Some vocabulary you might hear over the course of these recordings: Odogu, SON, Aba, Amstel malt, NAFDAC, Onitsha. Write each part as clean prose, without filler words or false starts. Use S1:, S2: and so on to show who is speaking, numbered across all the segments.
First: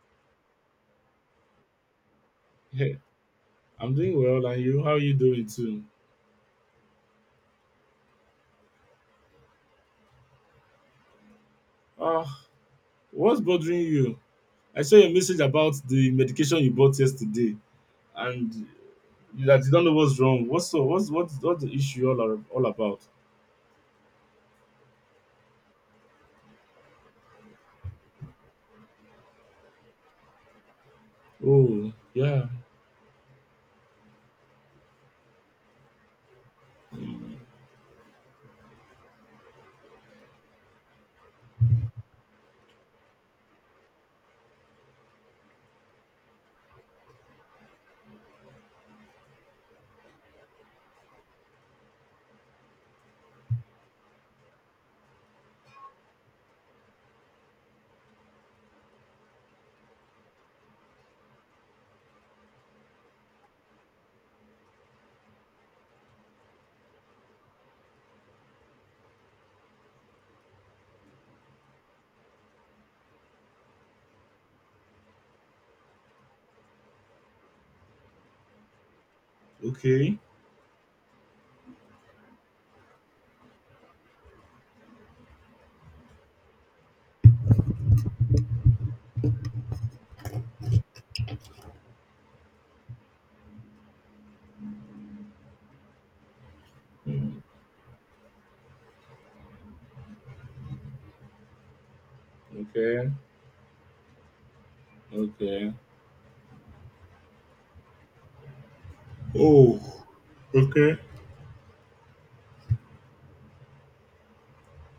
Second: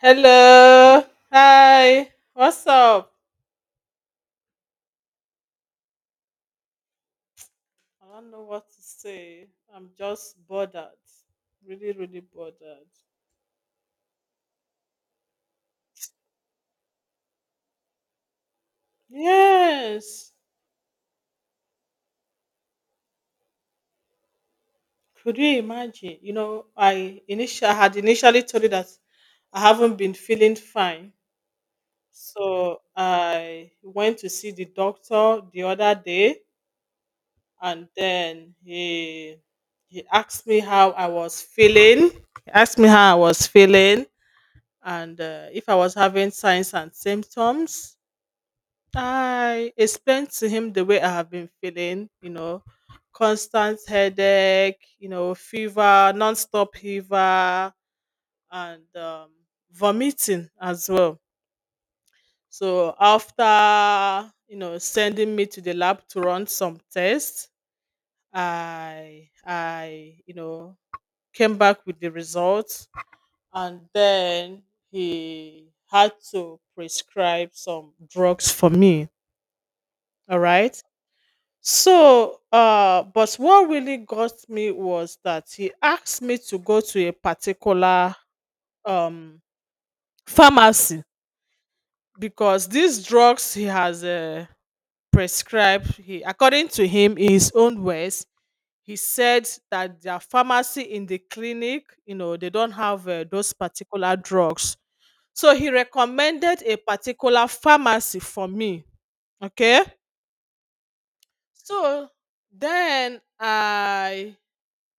S1: Hello. Hi. What's
S2: Hey,
S1: up?
S2: I'm doing well, and you? How are you doing too?
S1: I don't know what to say. I'm just bothered. Really, really
S2: Ah,
S1: bothered.
S2: what's bothering you? I saw your message about the medication you bought yesterday, and you that you don't know what's
S1: Yes.
S2: wrong. What's so? What's the issue all about?
S1: Could you imagine? I initially told you that I haven't been feeling fine.
S2: Oh, yeah.
S1: So I went to see the doctor the other day and then he asked me how I was feeling. He asked me how I was feeling and if I was having signs and symptoms. I explained to him the way I have been feeling, you know, constant headache, you know, fever, non-stop fever, and vomiting as well. So after sending me to the lab to run some tests, I came back with the results, and then he had to prescribe some drugs for me,
S2: Okay.
S1: all right? So but what really got me was that he asked me to go to a particular um pharmacy, because these drugs he has prescribed, he, according to him, in his own words, he said that their pharmacy in the clinic, you know, they don't have
S2: Okay.
S1: those particular drugs. So he
S2: Okay.
S1: recommended a particular pharmacy for me,
S2: Oh,
S1: okay?
S2: okay.
S1: So then I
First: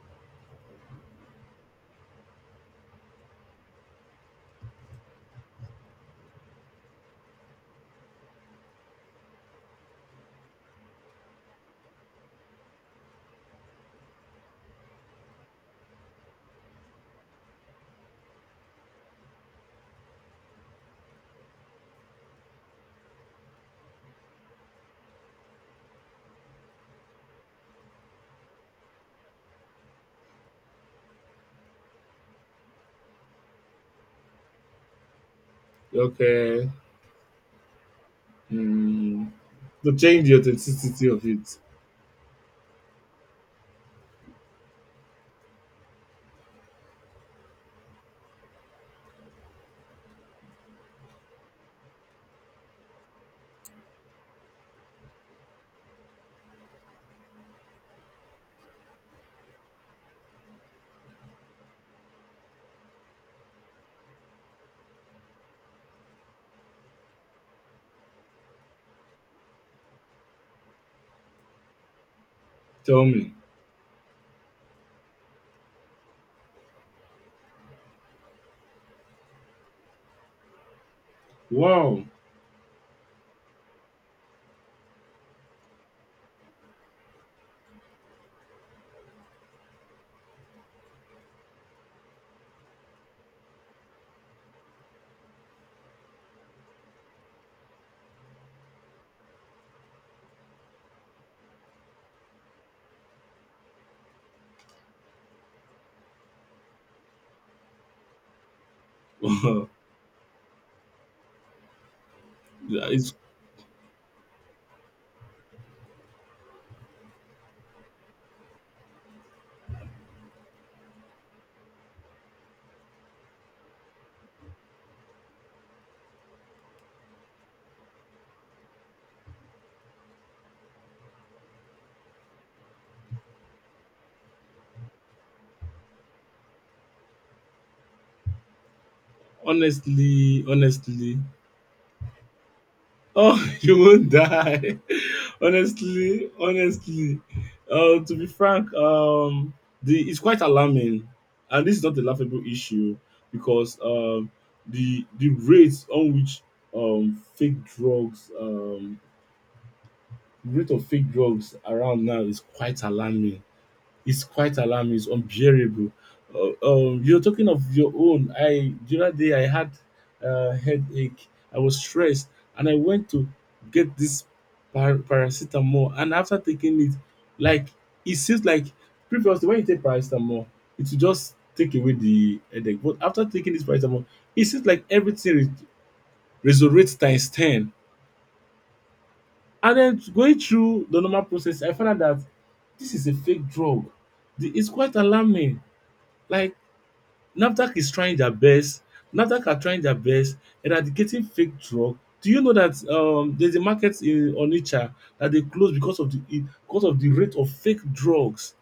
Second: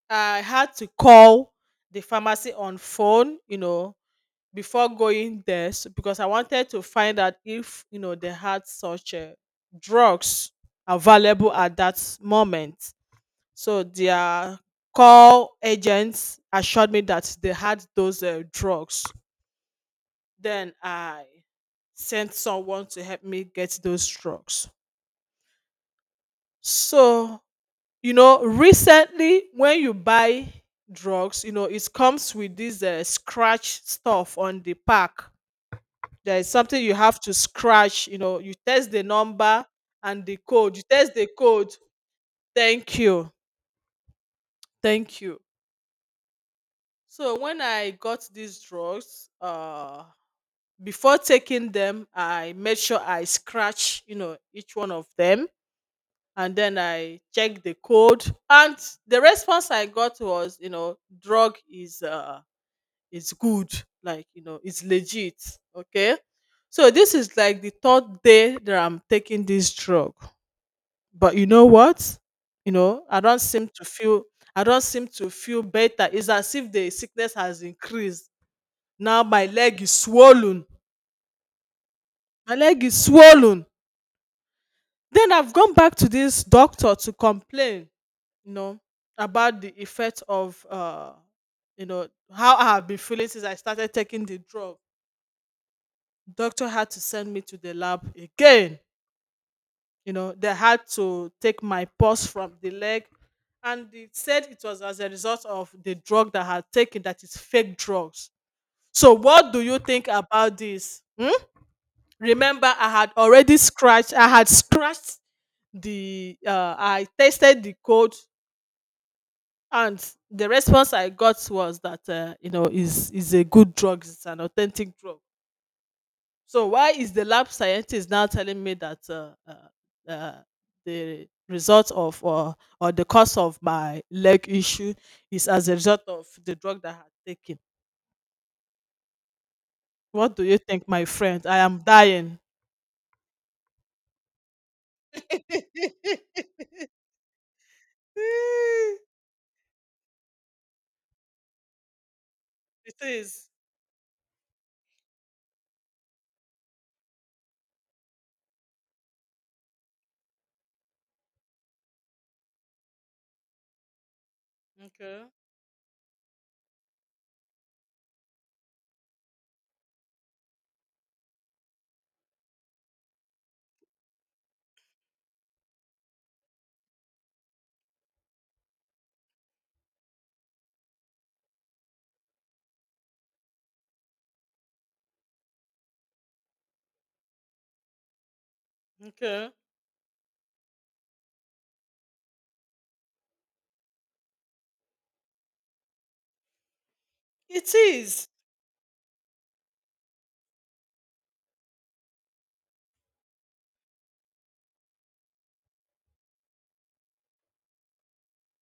S1: I had to call the pharmacy on phone, you know, before going there because I wanted to find out if, you know, they had such drugs available at that moment. So their call agents assured me that they had those drugs. Then I sent someone to help me get those drugs. So, you know, recently when you buy drugs, you know, it comes with this scratch stuff on the pack. There is
S2: Okay.
S1: something you have to scratch, you know, you test the
S2: Hmm.
S1: number
S2: To
S1: and
S2: change the
S1: the code. You
S2: authenticity
S1: test
S2: of
S1: the
S2: it,
S1: code. Thank you. Thank you. So when I got these drugs, before taking them, I made sure I scratch, you know, each one of them, and then I checked the code. And the response I got was, you know, drug is good, like, you know, it's legit. Okay. So this is like the third day that I'm taking this drug. But you know what?
S2: tell
S1: I
S2: me.
S1: don't seem to feel, I don't seem to feel better. It's as if the sickness has increased. Now my leg is swollen.
S2: Wow.
S1: My leg is swollen. Then I've gone back to this doctor to complain, you know, about the effect of you know how I have been feeling since I started taking the drug. Doctor had to send me to the lab again. You know, they had to take my pulse from the leg, and they said it was as a result of the drug that I had taken, that is fake drugs. So what do you think about this, hmm? Remember, i had
S2: it's
S1: already scratched i had scratched, the I tested the code. And the response I got was that, you know, is a good drug. It's an authentic drug. So why is the lab scientist now telling me that the result of or the cause of my leg issue is as a result of the drug that I had taken? What do
S2: honestly,
S1: you think, my
S2: honestly.
S1: friend? I am dying.
S2: Oh, you won't die. honestly, honestly. To be frank, the it's quite alarming, and this is not a laughable issue
S1: It is.
S2: because the rates on which fake drugs rate of fake drugs around now is quite alarming, it's quite alarming, it's
S1: Okay.
S2: unbearable. You're talking of your own. I The other day I had a headache. I was stressed, and I went to get this paracetamol. And after taking it, like it seems like previously when you take paracetamol, it will just take away the headache. But after taking this paracetamol, it seems like everything resurrects times 10.
S1: Okay.
S2: And then going through the normal process, I found out that this is a fake drug. It's quite alarming, like
S1: It
S2: NAFDAC is trying
S1: is.
S2: their best. NAFDAC are trying their best eradicating fake drug. Do you know that there's a market in Onitsha that they closed because of the it because of the rate of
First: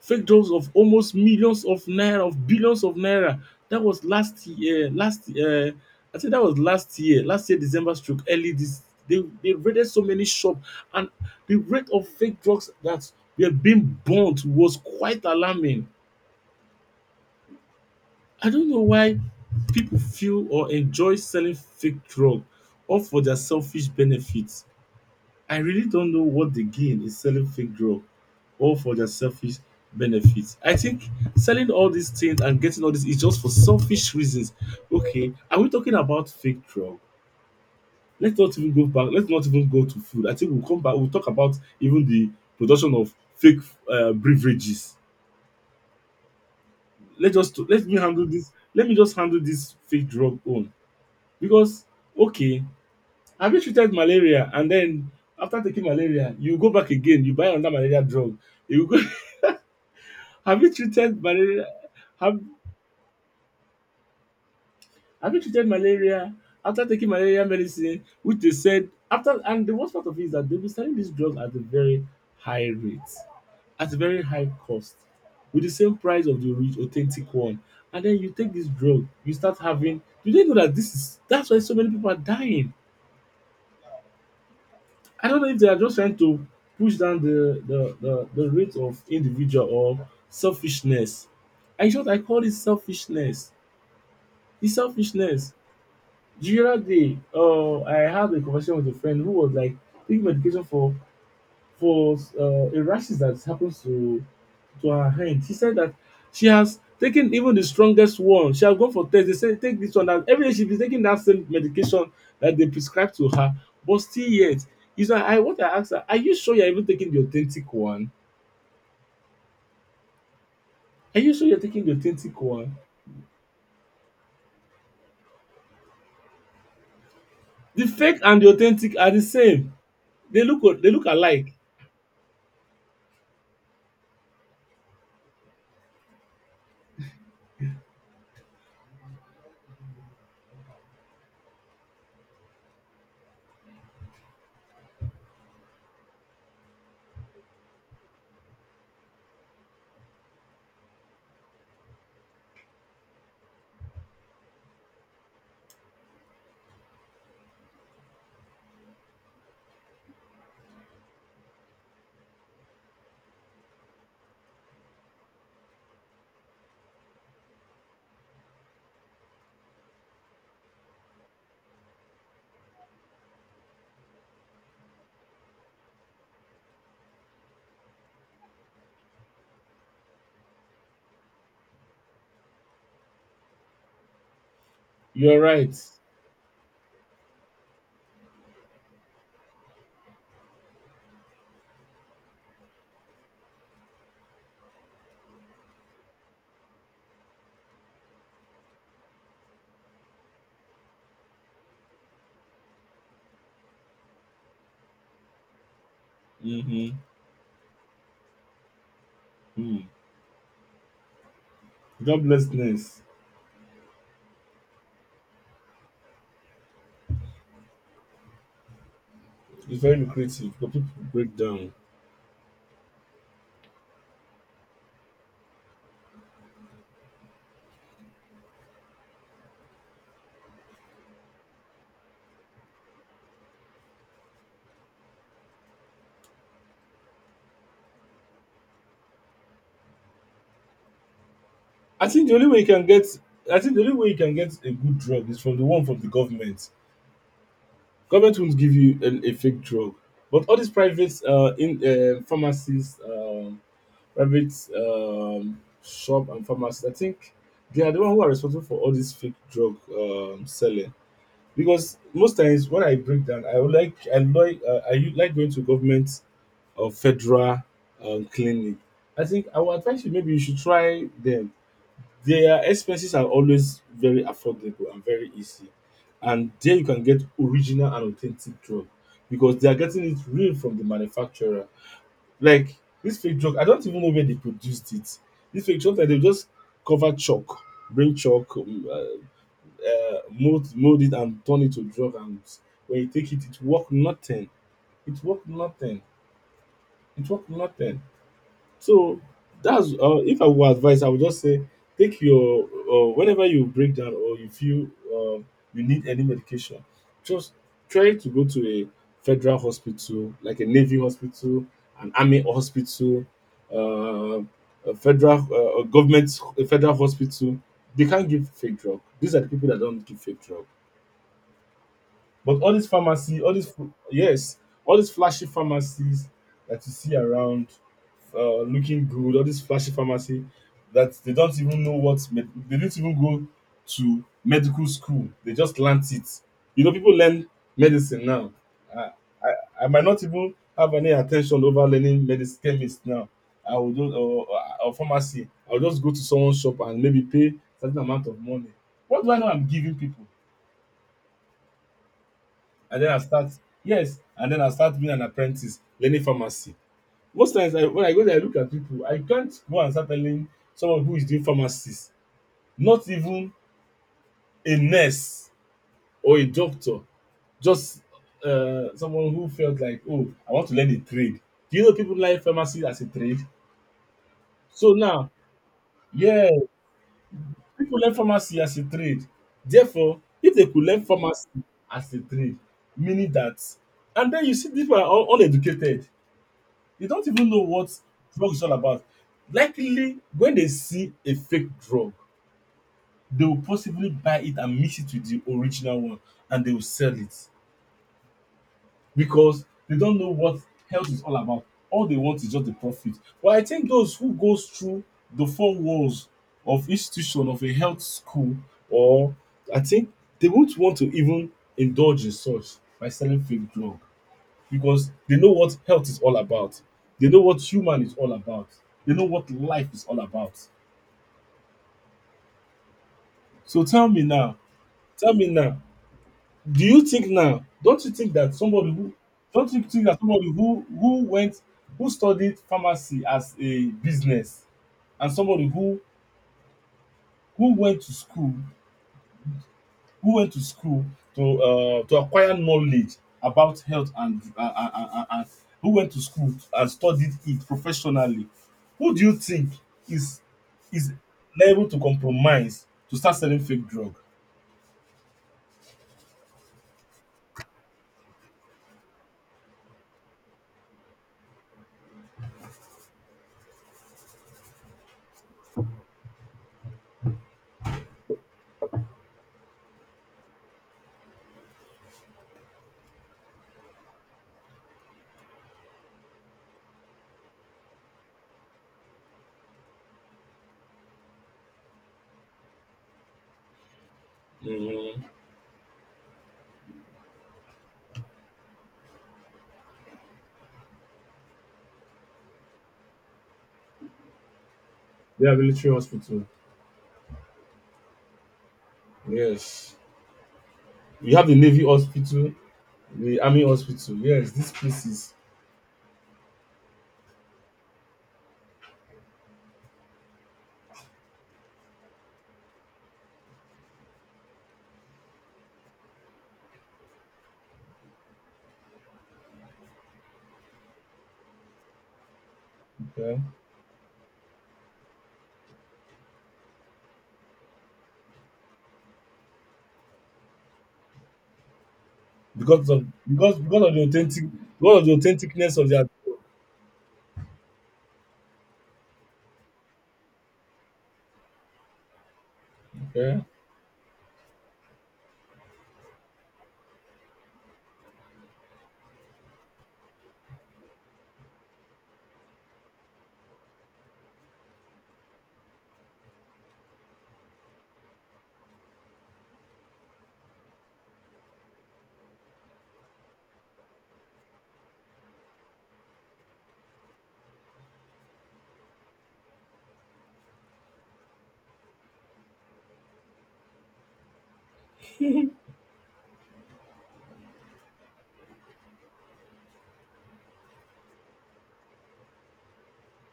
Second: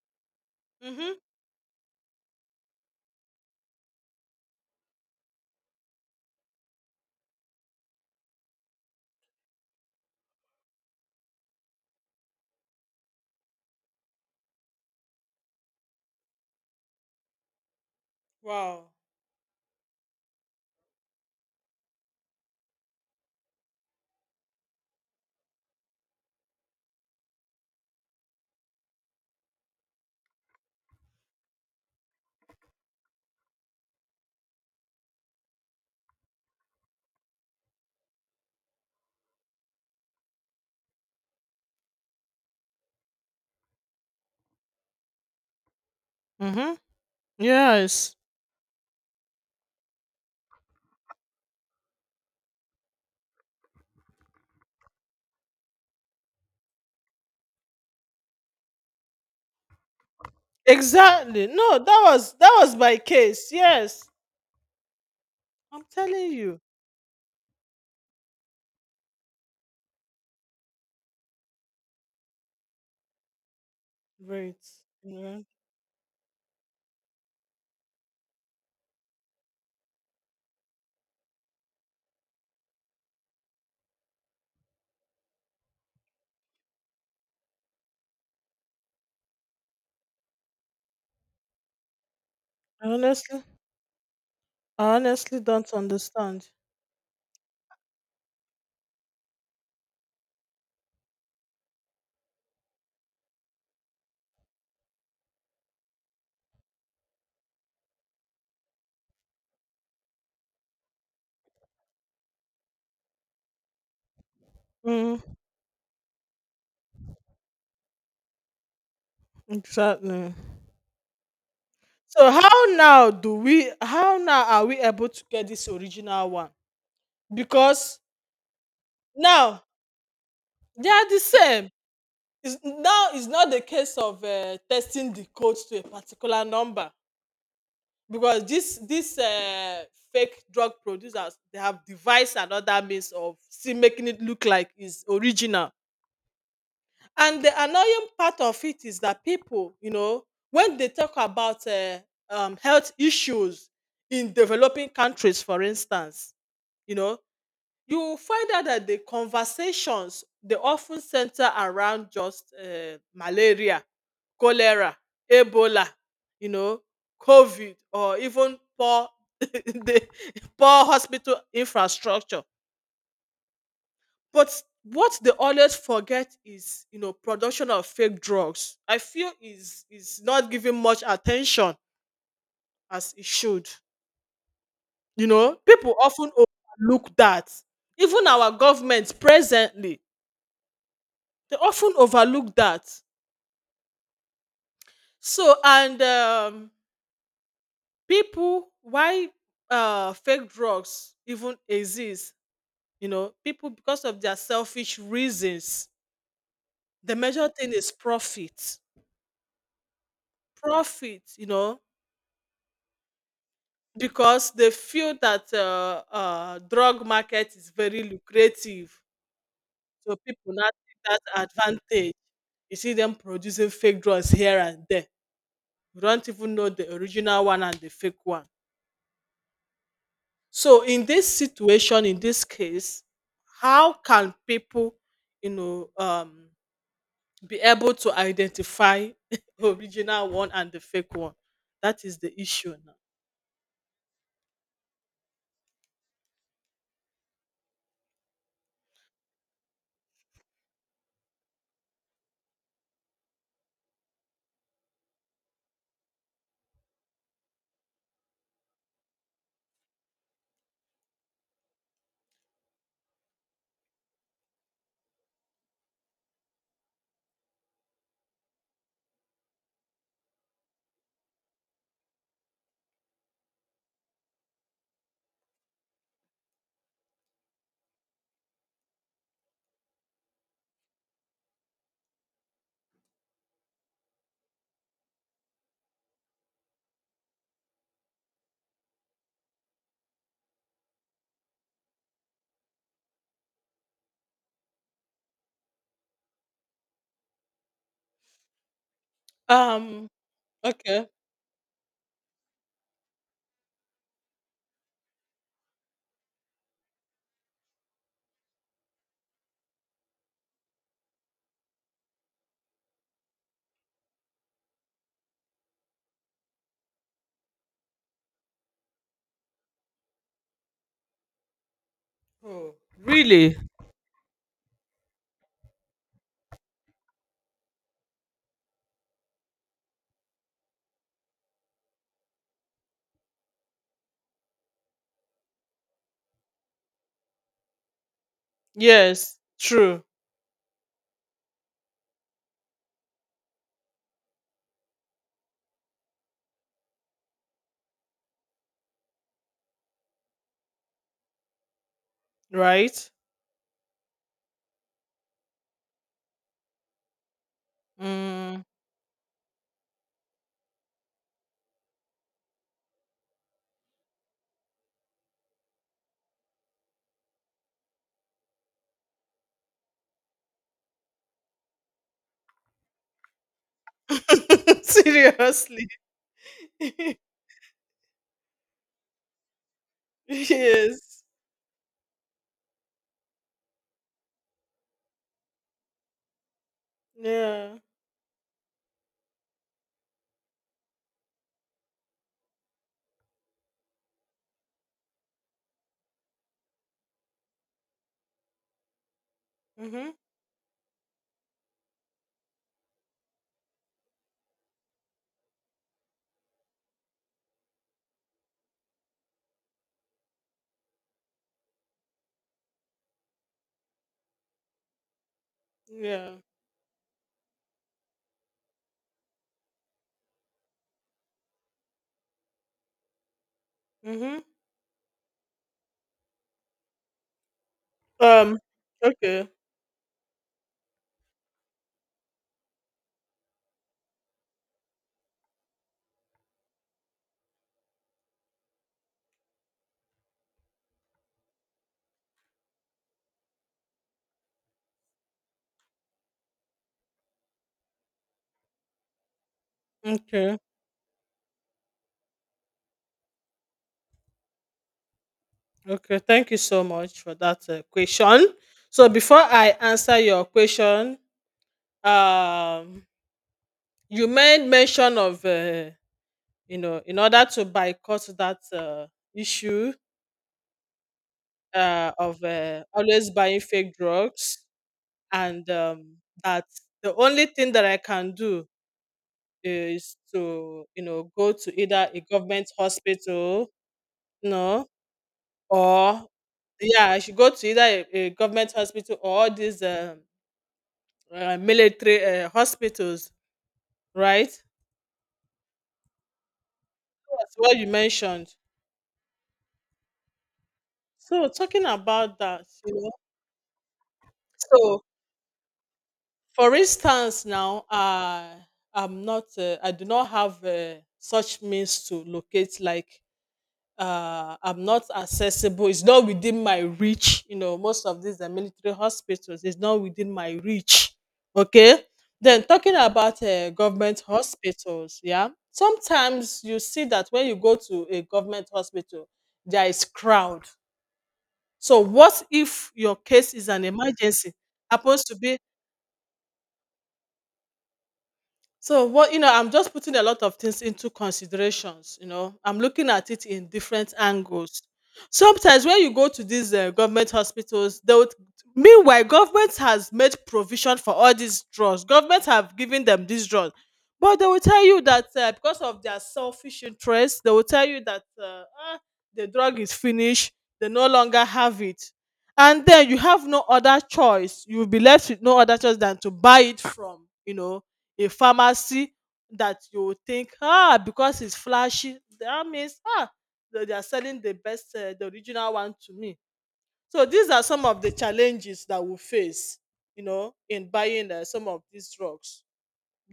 S2: fake drugs of almost
S1: Mm-hmm.
S2: millions of naira, of billions of naira. That was last year. Last I think that was last year. Last year December stroke early this. They raided so many shop, and the rate of fake drugs that were being burnt was quite alarming. I don't know
S1: Wow.
S2: why people feel or enjoy selling fake drug all for their selfish benefits. I really don't know what they gain in selling fake drug all for their selfish benefits. I think selling all these things and getting all this is just for selfish reasons. Okay, are we talking about fake drug? Let's not even go back. Let's not even go to food. I think we'll come back. We'll talk about even the production of fake beverages.
S1: Mm-hmm.
S2: Let me
S1: Yes.
S2: handle this. Let me just handle this fake drug on. Because okay, have you treated malaria and then after taking malaria, you go back again, you buy another malaria drug. You go have you treated
S1: Exactly.
S2: malaria,
S1: No, that was,
S2: have
S1: that was my case. Yes.
S2: have you treated
S1: I'm
S2: malaria
S1: telling you.
S2: after taking malaria medicine, which they said after, and the worst part of it is that they'll be selling this drug at a very high rate, at a very high
S1: Great.
S2: cost,
S1: Yeah.
S2: with the same price of the rich authentic one. And then you take this drug, you start having. Do they know that this is that's why so many people are dying? I don't know if they are just trying to push down the rate of individual or selfishness. I thought I call it
S1: I honestly,
S2: selfishness. It's
S1: I honestly
S2: selfishness.
S1: don't understand.
S2: The other day, I had a conversation with a friend who was like taking medication for a crisis that happens to her hand. She said that she has taken even the strongest one. She has gone for test. They say take this one. And every day she be taking that same medication that they prescribe to her, but still yet. Is
S1: Mm,
S2: that I what I asked her? Are you sure you're even taking the authentic one?
S1: exactly.
S2: Are you sure you're taking the
S1: So
S2: authentic
S1: how
S2: one?
S1: now do we, how now are we able to get this original one?
S2: The
S1: Because
S2: fake and the authentic are the
S1: now
S2: same.
S1: they
S2: They look
S1: are the
S2: alike.
S1: same. It's, now it's not the case of testing the code to a particular number, because this fake drug producers, they have devised another means of still making it look like it's original. And the annoying part of it is that people, you know, when they talk about health issues in developing countries, for instance, you know, you will find out that the conversations they often center around just malaria, cholera, Ebola, you know, COVID, or even poor the poor hospital infrastructure. But what they always forget is, you know, production of fake drugs. I feel is not given much attention as it should. You
S2: You're
S1: know,
S2: right.
S1: people often overlook that. Even our government presently, they often overlook that. So and People, why fake drugs even exist, you know, people, because of their selfish reasons.
S2: Mm-hmm.
S1: The major thing is profit,
S2: Mm.
S1: profit, you know,
S2: Joblessness
S1: because they feel that drug market is very lucrative,
S2: is very
S1: so
S2: lucrative,
S1: people now
S2: but people
S1: take
S2: break
S1: that
S2: down.
S1: advantage. You see them producing fake drugs here and there. You don't even know the original one and the fake one. So in this situation, in this case, how can people, you know, um, be able to identify original one and the fake one? That
S2: I
S1: is
S2: think the
S1: the
S2: only way you
S1: issue
S2: can get, I think the only way you can get a good drug is from the one from the government. Government won't give you a fake drug, but all these private in pharmacies, private shop and pharmacies, I think they are the one who are responsible for all this fake drug selling. Because most times when I break down, I would like I like like going to government or federal clinic. I think I would advise you maybe you should try them. Their expenses are always very affordable and very easy. And there you can get original and authentic drug because they are getting it real from the manufacturer. Like this fake drug, I don't even know where they produced it. This fake drug, like, they just cover chalk, bring chalk, mold it, and turn it to drug. And when you take it, it work nothing. It work nothing. It work nothing. So
S1: now.
S2: that's if I would advise,
S1: Okay.
S2: I would just say take your whenever you break down or you feel um, you need any medication, just try to go to a federal hospital, like a navy hospital, an army hospital, uh, a federal a federal hospital. They can't give fake drug. These are the people that don't give fake drug. But all
S1: Oh.
S2: these pharmacy, all
S1: Really?
S2: these yes, all these flashy pharmacies that you see around, looking good, all these flashy pharmacy that they don't even know what they didn't even go to medical school. They just learnt it. You know, people learn medicine now. I
S1: Yes.
S2: I, I
S1: True.
S2: might not even have any attention over learning medicine chemist now. I will do or pharmacy. I will just go to someone's shop and maybe pay certain amount of money. What do I know? I'm giving people, and then
S1: Right.
S2: I start yes, and then I start being an apprentice learning pharmacy. Most times when I go there, I look
S1: Mm.
S2: at people. I can't go and start telling someone who is doing pharmacist, not even a nurse or a doctor, just someone who felt like, oh, I want to learn a trade. Do you know people learn pharmacy as a trade? So now,
S1: Seriously.
S2: yeah, people learn pharmacy as a trade. Therefore, if they could learn
S1: Yes.
S2: pharmacy as a trade, meaning that, and then you see people are all uneducated. They don't even know
S1: Yeah.
S2: what drug is all about. Likely, when they see a fake drug, they will possibly buy it and mix it with the original one and they will sell it because they
S1: Mhm.
S2: don't know what health is all about. All they want is just the profit. But I think those who goes through the four walls of institution of a health school, or I think they won't want to even indulge in such by selling fake drug because they know what health is all
S1: Yeah.
S2: about. They know what human is all about. They know what life is all about. So
S1: Mhm.
S2: tell me now, do you think now, don't you think that
S1: Um.
S2: somebody who,
S1: Okay.
S2: don't you think that somebody who studied pharmacy as a business, and somebody who went to school, who went to school to acquire knowledge about health and who went to school and studied it professionally, who do you think is
S1: Okay.
S2: is liable to compromise to start selling fake drug.
S1: Okay, thank you so much for that question. So before I answer your question, um, you made mention of you know, in order to boycott that issue of always buying fake drugs, and that the only thing that I can do is to, you know, go to either a government hospital, no, or, yeah, I should go to either a government hospital or this. Military hospitals, right?
S2: We have military hospital,
S1: That's what you mentioned.
S2: yes. We have
S1: So
S2: the navy
S1: talking about
S2: hospital,
S1: that, you know,
S2: the army hospital, yes, these
S1: so
S2: places.
S1: for instance, now I'm not, I do not have such means to locate, like, I'm not accessible. It's not within my reach. You know, most of these are military hospitals. It's not within my reach. Okay. Then talking
S2: Okay,
S1: about government hospitals, yeah. Sometimes you see that when you go to a government hospital, there is crowd. So what if your case is
S2: because
S1: an
S2: of the authentic,
S1: emergency?
S2: because of the
S1: Happens to be.
S2: authenticness of their.
S1: So what, you know, I'm just putting a lot of things into considerations. You know, I'm looking at
S2: Okay.
S1: it in different angles. Sometimes when you go to these government hospitals, they would. Meanwhile, government has made provision for all these drugs. Government have given them these drugs, but they will tell you that because of their selfish interest, they will tell you that, ah, the drug is finished. They no longer have it, and then you have no other choice. You will be left with no other choice than to buy it from, you know, a pharmacy that you will think, ah, because it's flashy, that means, ah, they are selling the best, the original one to me. So these are some of the challenges that we face, you know, in buying some of these drugs.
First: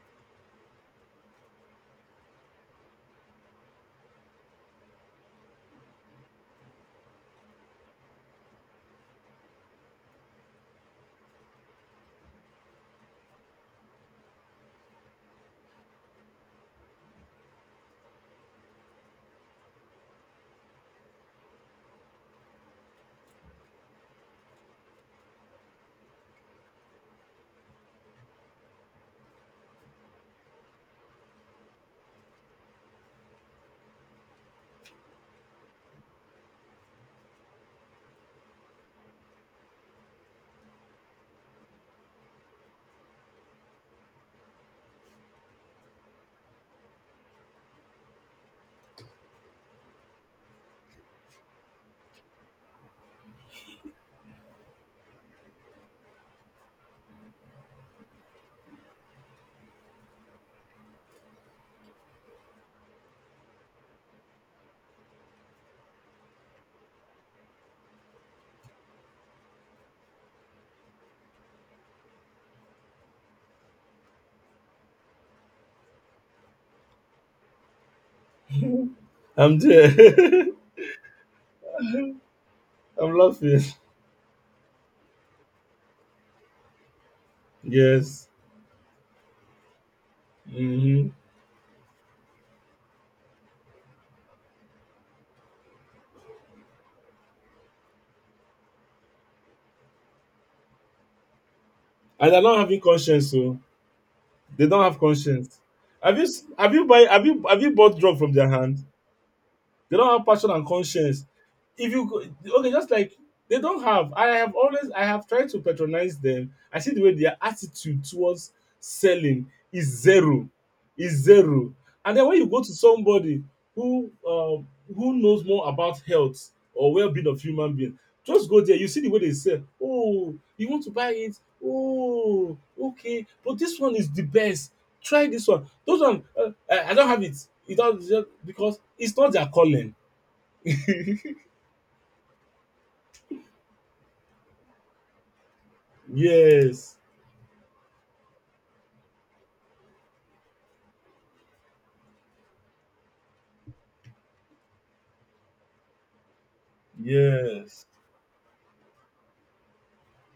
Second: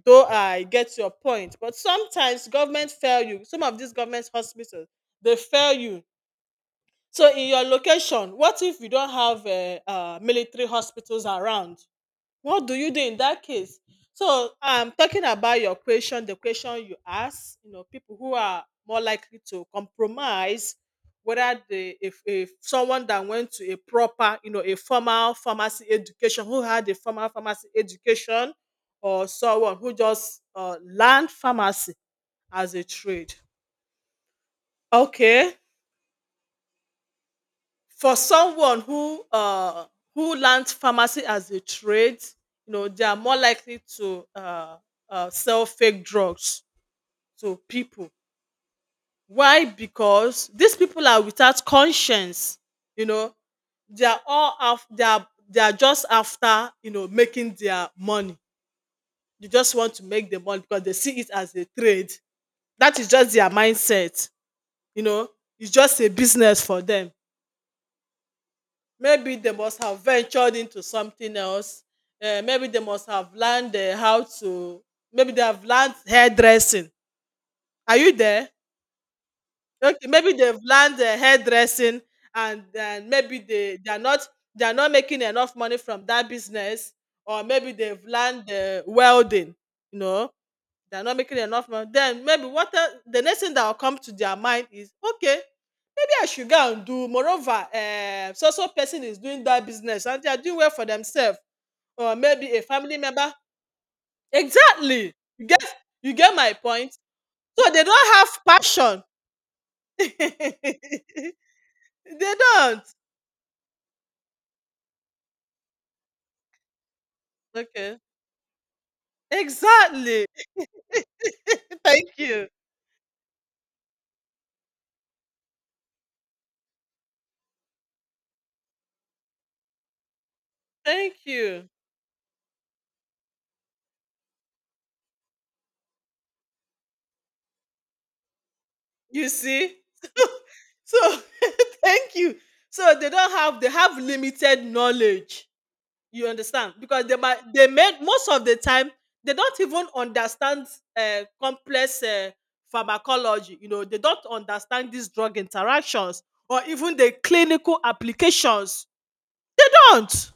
S1: Though I get your point, but sometimes government fail you. Some of these government hospitals, they fail you. So in your location, what if you don't have military hospitals around? What do you do in that case? So I'm talking about your question, the question you ask, you know, people who are more likely to compromise, whether they if someone that went to a proper, you know, a formal pharmacy education, who had a formal pharmacy education, or someone who just learned pharmacy as a trade. Okay. For someone who learnt pharmacy as a trade, you know, they are more likely to sell fake drugs to pipu. Why? Because dis pipu are without conscience, you know, they are, they are just after, you know, making their money. They just want to make the money because they see it as a trade. Dat is just their mindset, you know. It's just a business for dem. Maybe they must have ventured into something else. Maybe they must have learned how to. Maybe they have learned hairdressing. Are you there?
S2: I'm
S1: Okay. Maybe
S2: there.
S1: they've learned hairdressing, and then
S2: I'm
S1: maybe
S2: laughing.
S1: they are not, they are not making enough money from that business, or maybe they've
S2: Yes.
S1: learned welding. You know, they are
S2: Mm-hmm.
S1: not making enough money. Then maybe the next thing that will come to their mind is, okay, maybe I should go and do. Moreover, so so person is doing that business and they are doing well for themselves, or
S2: And they're
S1: maybe
S2: not
S1: a
S2: having
S1: family
S2: conscience,
S1: member.
S2: so they don't have
S1: Exactly.
S2: conscience.
S1: You
S2: have you
S1: get
S2: s-
S1: my
S2: have you
S1: point.
S2: buy have you have you
S1: So they
S2: bought
S1: don't
S2: drug
S1: have
S2: from their hand?
S1: passion.
S2: They
S1: They
S2: don't have passion and conscience. If you go, okay,
S1: don't.
S2: just like they don't have. I have tried to patronize them. I see the way their
S1: Okay.
S2: attitude towards selling is
S1: Exactly.
S2: zero, is zero.
S1: Thank
S2: And then when you
S1: you.
S2: go to somebody who uh, who knows more about health or well-being of human being, just go there. You see the way they sell. Oh, you want to buy
S1: Thank
S2: it?
S1: you.
S2: Oh, okay. But this one is the best. Try this one. Those one I don't have it. It just because it's
S1: You
S2: not their
S1: see?
S2: calling.
S1: So thank you. So they don't have they have limited knowledge. You understand?
S2: Yes,
S1: Because they might they made most of the time they don't even understand complex pharmacology. You know, they don't understand these drug interactions or even the clinical
S2: yes.
S1: applications. Don't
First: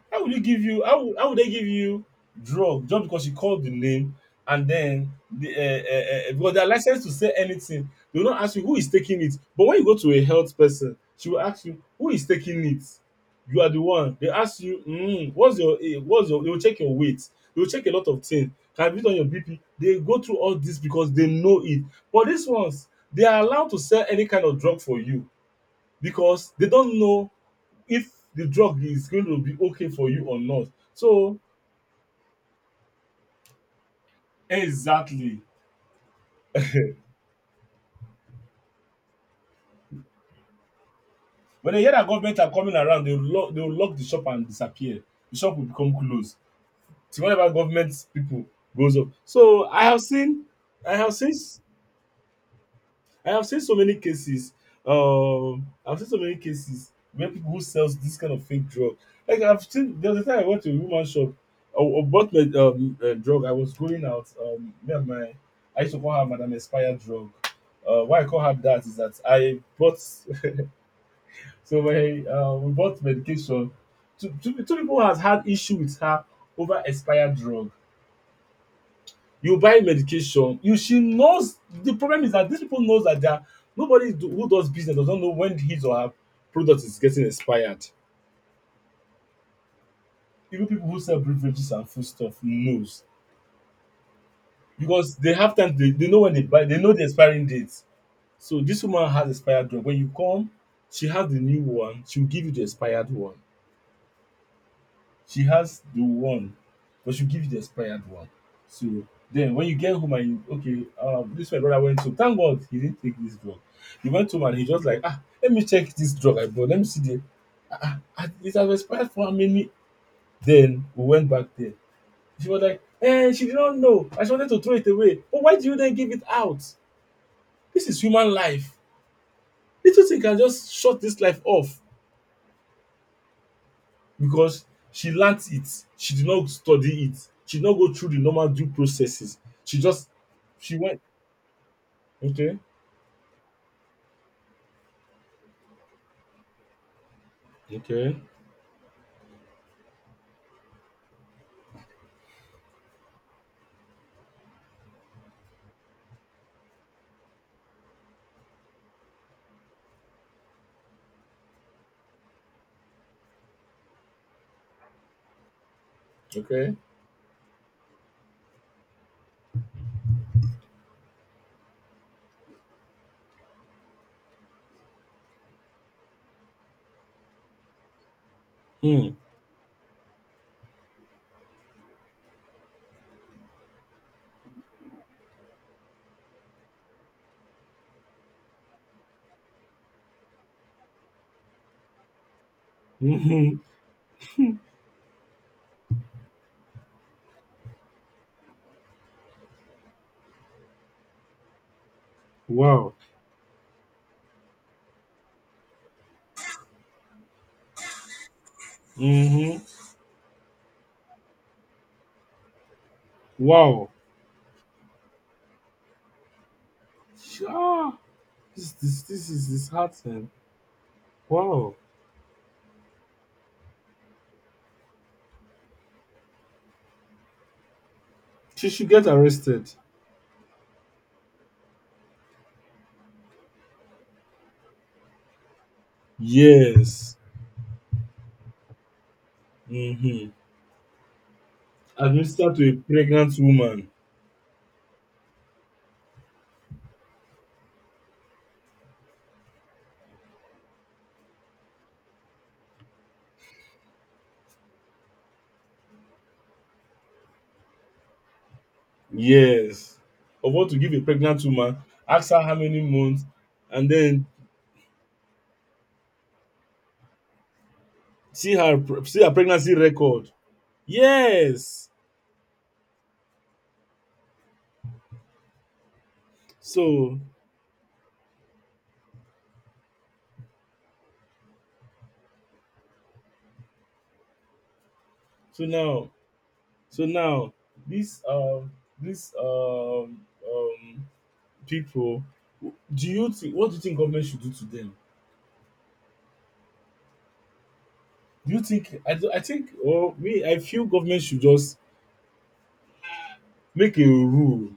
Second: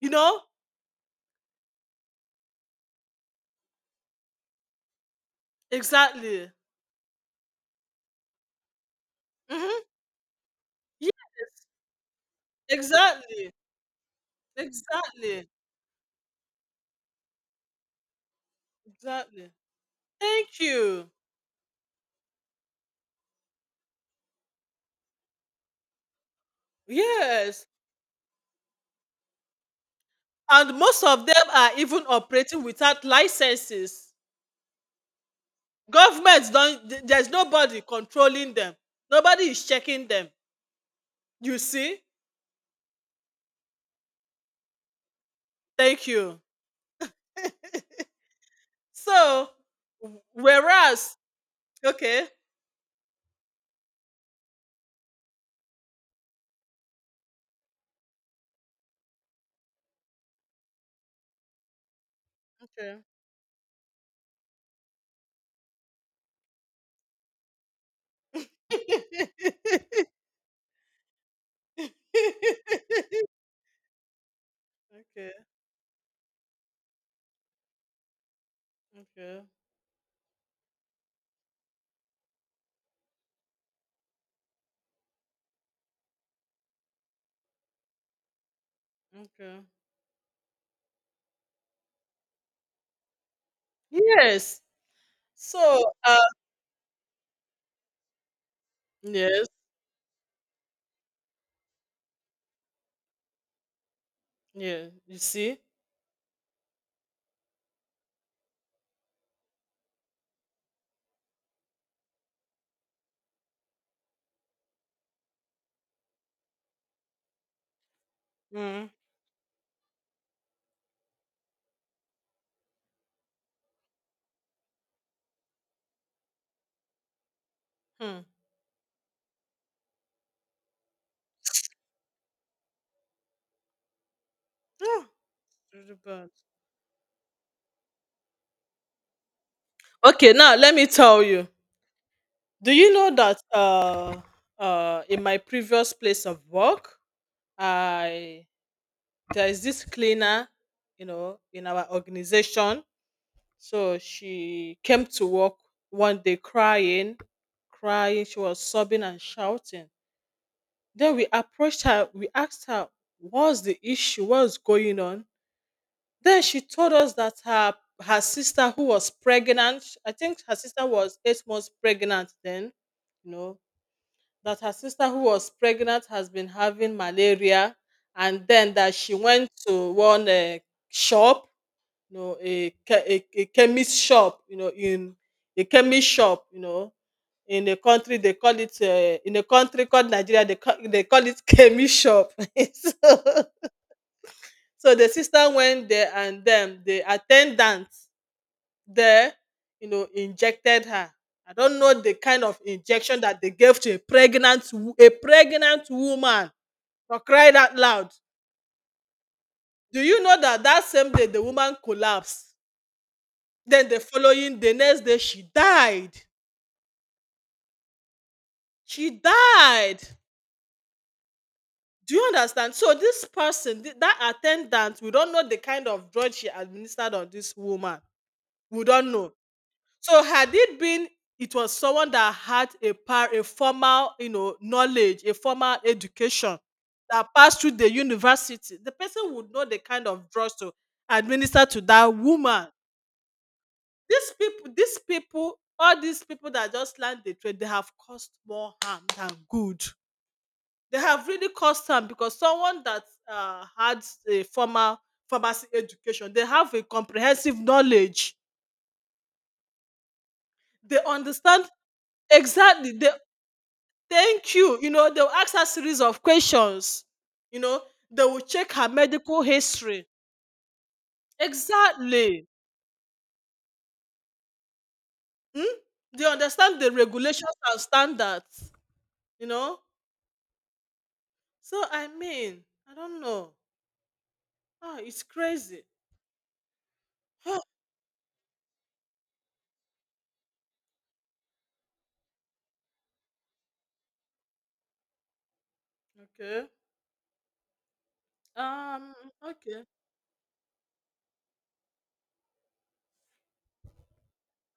S1: you
S2: How will you
S1: know?
S2: give you how would they give you drug just because you called the name? And then the
S1: Exactly.
S2: because they are licensed to say anything. They will not ask you who is taking it. But when
S1: Hmm.
S2: you go to a health person,
S1: Yeah,
S2: she will ask you who is taking it.
S1: exactly.
S2: You are the one. They ask you, mm,
S1: Exactly.
S2: what's your, they will check your weight. They will check a lot of things. Have you done your
S1: Exactly.
S2: BP? They go through all
S1: Thank
S2: this
S1: you.
S2: because they know it. But these ones, they are allowed to sell any kind of drug for you because they don't know
S1: Yes.
S2: if the drug is going to be okay for you or not.
S1: And most of
S2: So
S1: them are even operating without licenses.
S2: exactly.
S1: There's nobody controlling them, nobody is checking them, you
S2: When they hear
S1: see.
S2: that government are coming around, they will lock the shop and disappear. The shop will become
S1: Thank
S2: closed.
S1: you.
S2: Till whenever government people goes up.
S1: so
S2: So
S1: w-
S2: I have
S1: whereas
S2: seen
S1: okay.
S2: I have seen so many cases. I've seen so many cases where people who sells this kind of fake drug. Like I've seen there was a time I went to a woman shop. I bought my
S1: Okay.
S2: drug. I was going out. Me and my I used to call her Madam Expired drug. Why I call her that is that I bought so my we bought medication. Two people has
S1: Okay,
S2: had issue with her over expired drug.
S1: okay,
S2: You buy medication, you she knows the problem is that these people knows that they are nobody do, who does business does not know when his or her product is getting expired.
S1: okay.
S2: Even people who sell beverages and food stuff knows
S1: Yes.
S2: because they have time
S1: so
S2: they
S1: uh
S2: know when they buy they know the expiring date. So this woman has
S1: yes.
S2: expired drug. When you come, she has the new one, she'll give you the expired one.
S1: Yeah, you
S2: She
S1: see.
S2: has the one, but she'll give you the expired one. So then when you get home and you, okay, this my brother went to thank God he didn't take this drug. He went home and he just like, ah, let me check this drug I bought. Let me see the it has
S1: Mm-hmm.
S2: expired for how many? Then we went back there. She was like, eh, she did not know. I she wanted to throw it away. But why do you then give it out? This is
S1: Really
S2: human life. Little thing can just shut this life off because she learnt it. She did
S1: bad.
S2: not study it. She did not go through the normal due processes. She just
S1: Okay, now let
S2: she
S1: me
S2: went
S1: tell you,
S2: okay,
S1: do you know that in my previous place of work,
S2: okay,
S1: I there is this cleaner, you know, in our organization. So she came to work one day crying, crying. She was sobbing and shouting. Then we approached her. We asked her, "What's the issue? What's going on?" Then she
S2: okay.
S1: told us that her sister, who was pregnant — I think her sister was 8 months pregnant then, you know — that her sister who was pregnant has been having malaria, and then that
S2: Hmm.
S1: she went to one shop, you know, a a chemist shop, you know, a chemist shop, you know, in a country they call it, in a country called Nigeria, they they call it chemist shop. So,
S2: Mm-hmm.
S1: so the sister went there and them, the attendant there, you know, injected her. I don't know the kind of
S2: Wow.
S1: injection that they gave to a pregnant woman, for crying out loud.
S2: Mm-hmm.
S1: Do you know that that same day the woman collapsed?
S2: Wow.
S1: Then the next day she died.
S2: Sure. This this
S1: She
S2: this is
S1: died.
S2: disheartening. Wow.
S1: Do you understand? So this person, that attendant, we don't know the kind of drug she administered on this woman.
S2: She
S1: We
S2: should get
S1: don't know.
S2: arrested.
S1: So had it been it was someone that had a formal, you know, knowledge, a formal education,
S2: Yes.
S1: that passed through the university. The person would know the kind
S2: Mm-hmm.
S1: of drugs to administer to that
S2: Administer to
S1: woman.
S2: a pregnant woman.
S1: All these people that just land the trade, they have caused more harm than good. They have really cost harm, because someone that had a formal pharmacy education, they have a comprehensive knowledge.
S2: Yes. Of what to give
S1: They
S2: a pregnant
S1: understand,
S2: woman, ask her how many
S1: exactly. They
S2: months, and then
S1: Thank you. You know, they'll ask her series of questions. You know, they will check her
S2: see her
S1: medical
S2: pregnancy
S1: history.
S2: record, yes.
S1: Exactly. Hmm? They understand the
S2: so
S1: regulations and standards. You know, so I mean, I don't know. Ah, it's
S2: so
S1: crazy.
S2: now so now this um this um people, do you think what do you think government should do to them?
S1: Okay.
S2: Do you think I
S1: Um.
S2: do I think
S1: Okay.
S2: or me I feel government should just make a rule.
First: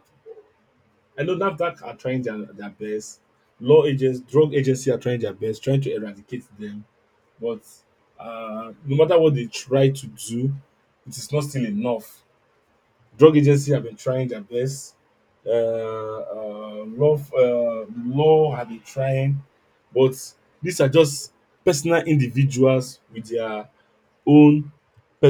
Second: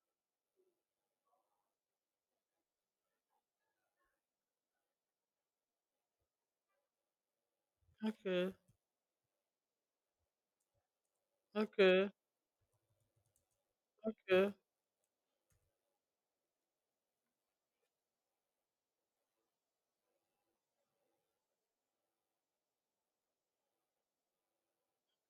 S2: I know NAFDAC are trying their best, law agents, drug agency are trying their best trying to eradicate them, but
S1: Okay.
S2: no matter what they try to do, it is not still
S1: Okay.
S2: enough. Drug agency have been trying their
S1: Okay.
S2: best. Law, law have been trying, but these are just personal individuals with their own